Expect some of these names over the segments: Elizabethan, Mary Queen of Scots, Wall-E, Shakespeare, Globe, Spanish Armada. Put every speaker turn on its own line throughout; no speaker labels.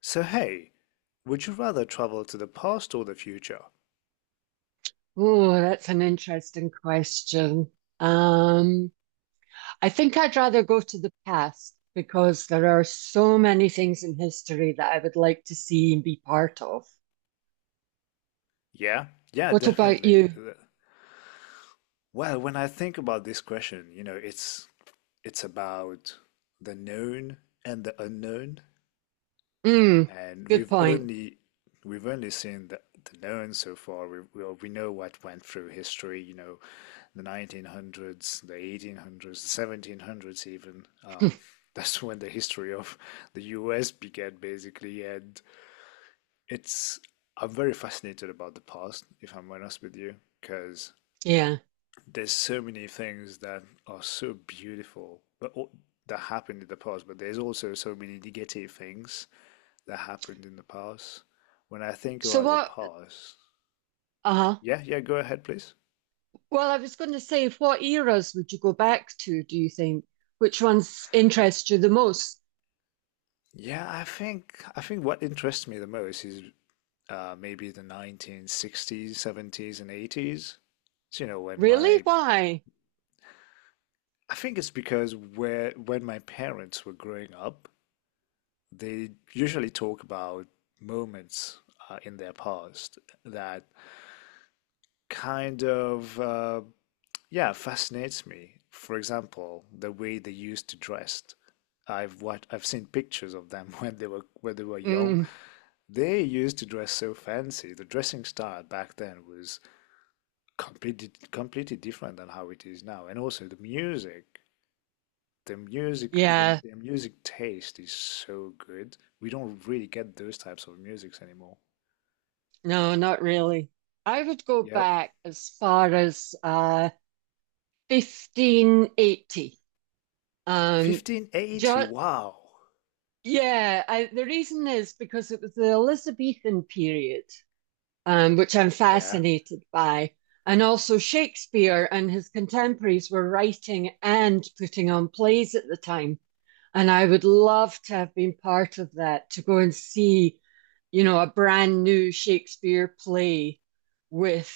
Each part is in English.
So hey, would you rather travel to the past or the future?
Oh, that's an interesting question. Um, I think I'd rather go to the past because there are so many things in history that I would like to see and be part of.
Yeah, yeah,
What about
definitely.
you?
Well, when I think about this question, it's about the known and the unknown,
Mm,
and
good point.
we've only seen the known so far. We know what went through history, you know, the 1900s, the 1800s, the 1700s even. That's when the history of the US began basically, and It's I'm very fascinated about the past, if I'm honest with you, because
Yeah.
there's so many things that are so beautiful, that happened in the past. But there's also so many negative things that happened in the past. When I think
So
about the past,
uh-huh.
Yeah, yeah, go ahead, please.
Well, I was going to say, what eras would you go back to, do you think? Which ones interest you the most?
Yeah, I think what interests me the most is maybe the 1960s, 70s, and 80s. So, you know, when
Really?
my
Why?
I think it's because where when my parents were growing up, they usually talk about moments in their past that kind of yeah fascinates me. For example, the way they used to dress. I've seen pictures of them when they were young.
Mm,
They used to dress so fancy. The dressing style back then was completely different than how it is now. And also the music,
yeah.
the music taste is so good. We don't really get those types of musics anymore.
No, not really. I would go
Yep.
back as far as 1580. Um,
1580.
just
Wow.
yeah, I, the reason is because it was the Elizabethan period, which I'm
Yeah.
fascinated by, and also Shakespeare and his contemporaries were writing and putting on plays at the time. And I would love to have been part of that, to go and see, you know, a brand new Shakespeare play with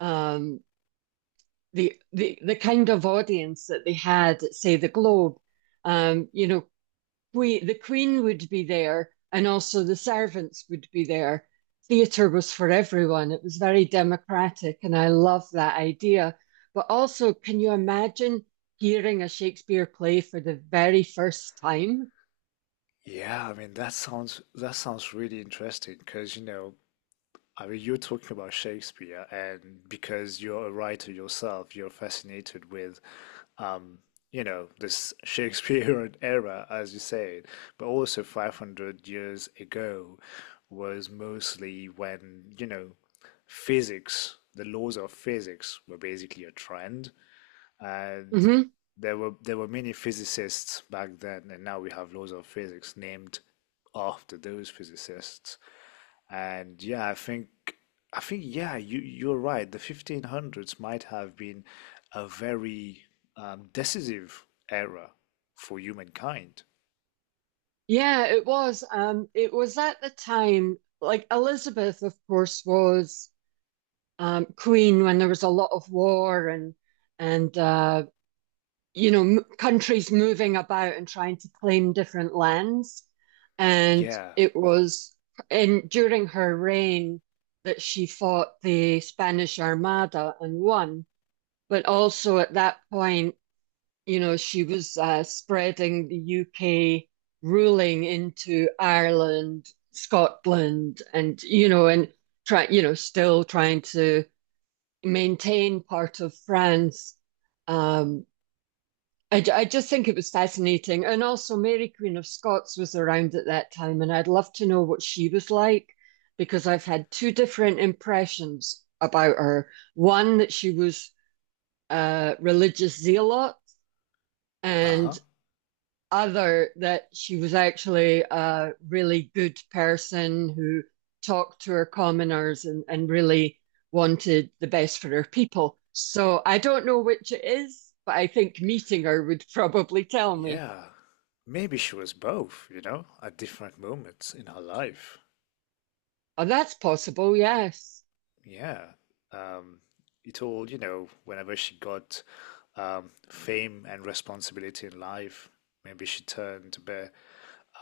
um, the kind of audience that they had at, say, the Globe. You know, we, the Queen would be there, and also the servants would be there. Theatre was for everyone. It was very democratic, and I love that idea. But also, can you imagine hearing a Shakespeare play for the very first time?
Yeah, I mean that sounds really interesting because you know, I mean you're talking about Shakespeare and because you're a writer yourself, you're fascinated with um, you know, this Shakespearean era as you said, but also 500 years ago was mostly when, you know, physics, the laws of physics were basically a trend and
Mhm.
there were many physicists back then, and now we have laws of physics named after those physicists. And yeah, I think yeah, you you're right. The 1500s might have been a very decisive era for humankind.
Yeah, it was. It was at the time, like Elizabeth, of course, was queen when there was a lot of war and you know m countries moving about and trying to claim different lands. And
Yeah.
it was in during her reign that she fought the Spanish Armada and won. But also at that point you know, she was spreading the UK ruling into Ireland, Scotland, and, you know, you know, still trying to maintain part of France. Um, I just think it was fascinating. And also, Mary Queen of Scots was around at that time, and I'd love to know what she was like because I've had two different impressions about her. One, that she was a religious zealot, and
Uh-huh.
other that she was actually a really good person who talked to her commoners and really wanted the best for her people. So I don't know which it is, but I think meeting her would probably tell me.
Yeah. Maybe she was both, you know, at different moments in her life.
Oh, that's possible, yes.
Yeah. Um, it all, you know, whenever she got fame and responsibility in life, maybe she turned a bit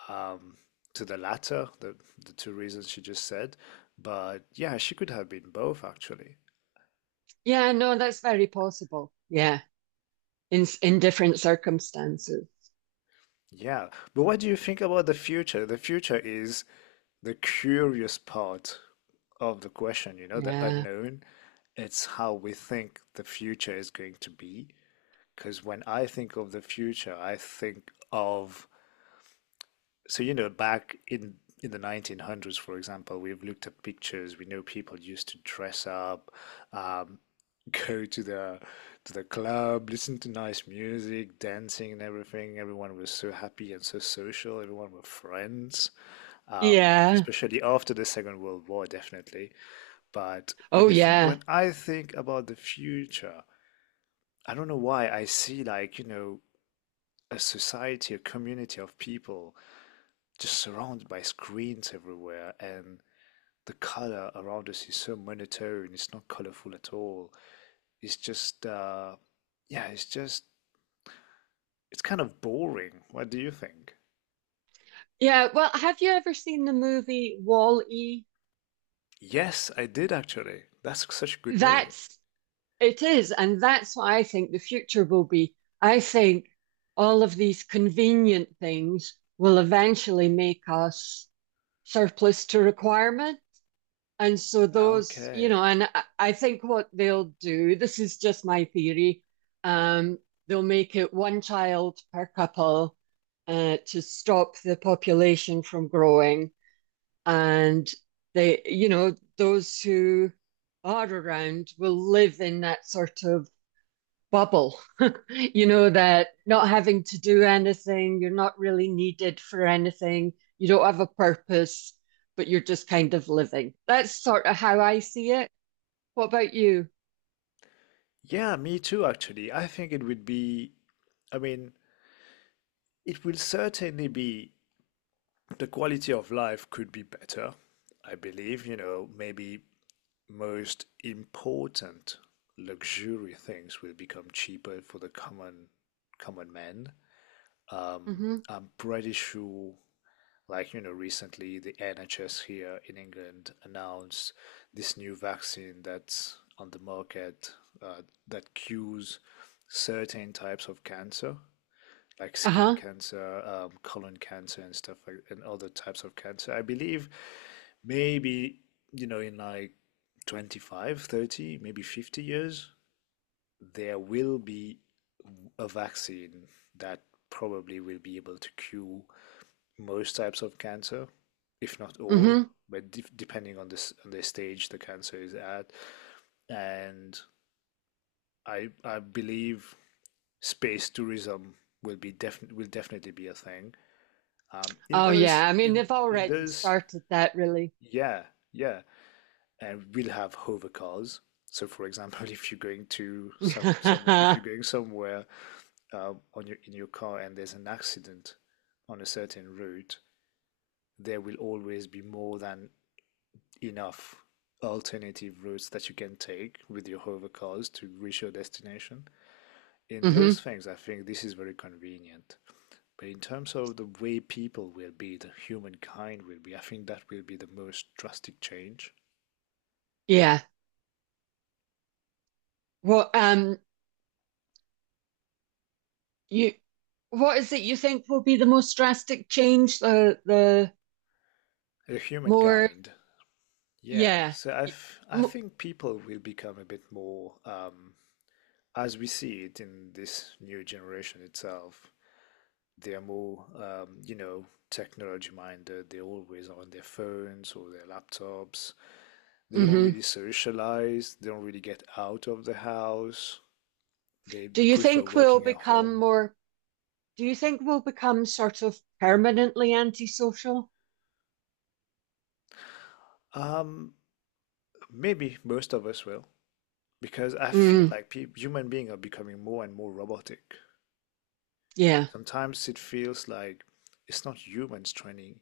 um, to the two reasons she just said. But yeah, she could have been both, actually.
Yeah, no, that's very possible. Yeah, in different circumstances.
Yeah. But what do you think about the future? The future is the curious part of the question, you know, the
Yeah.
unknown. It's how we think the future is going to be. Because when I think of the future, so, you know, back in the 1900s, for example, we've looked at pictures. We know people used to dress up, um, go to the club, listen to nice music, dancing and everything. Everyone was so happy and so social. Everyone were friends,
Yeah.
especially after the Second World War, definitely. But
Oh, yeah.
when I think about the future, I don't know why I see like, you know, a community of people just surrounded by screens everywhere, and the color around us is so monotone. It's not colorful at all. It's just, uh, yeah, it's just, it's kind of boring. What do you think?
Yeah. Well, have you ever seen the movie Wall-E?
Yes, I did actually. That's such a good movie.
That's It is, and that's what I think the future will be. I think all of these convenient things will eventually make us surplus to requirement. And so those, you
Okay.
know, and I- think what they'll do, this is just my theory, um, they'll make it one child per couple to stop the population from growing. And they, you know, those who are around will live in that sort of bubble, you know, that not having to do anything, you're not really needed for anything, you don't have a purpose, but you're just kind of living. That's sort of how I see it. What about you?
Yeah, me too, actually. I mean, it will certainly be the quality of life could be better. I believe, you know, maybe most important luxury things will become cheaper for the common man.
Hmm.
I'm pretty sure, like you know, recently the NHS here in England announced this new vaccine that's on the market uh, that cures certain types of cancer like skin
Uh-huh.
cancer, colon cancer, and stuff like and other types of cancer. I believe maybe you know in like 25, 30, maybe 50 years, there will be a vaccine that probably will be able to cure most types of cancer, if not all,
Hmm.
but depending on this on the stage the cancer is at. And I believe space tourism will definitely be a thing um, in
Oh
those,
yeah. I mean,
in
they've
in
already
those,
started that really.
yeah, yeah, and we'll have hover cars. So, for example, if you're going to some if
Hmm.
you're going somewhere on your in your car and there's an accident on a certain route, there will always be more than enough alternative routes that you can take with your hover cars to reach your destination. In those things, I think this is very convenient. But in terms of the humankind will be, I think that will be the most drastic change.
Yeah. Well, you, what is it you think will be the most drastic change?
The
More,
humankind, yeah.
yeah.
I think people will become a bit more, as we see it in this new generation itself, they're more, you know, technology minded. They're always on their phones or their laptops. They don't
Mm-hmm.
really socialize. They don't really get out of the house. They
Do you
prefer
think we'll
working at
become
home.
more? Do you think we'll become sort of permanently antisocial?
Um, Maybe most of us will, because I feel
Mm,
like peop human beings are becoming more and more robotic.
yeah.
Sometimes it feels like it's not humans training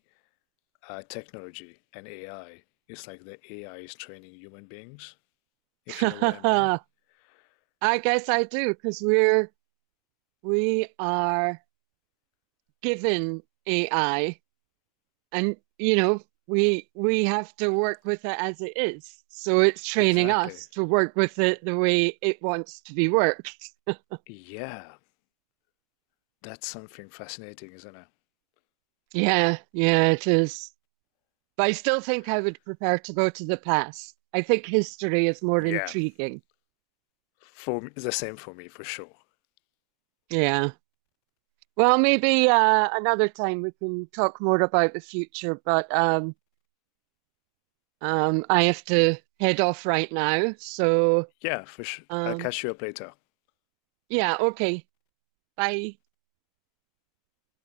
technology and AI. It's like the AI is training human beings, if you know what I mean.
I guess I do because we are given AI and you know we have to work with it as it is. So it's training
Exactly.
us to work with it the way it wants to be worked.
Yeah, that's something fascinating, isn't it?
Yeah, yeah, it is. But I still think I would prefer to go to the past. I think history is more
Yeah,
intriguing.
for me, for sure.
Yeah. Well, maybe another time we can talk more about the future, but I have to head off right now. So,
Yeah, for sure. I'll
um,
catch you up later.
yeah, okay. Bye.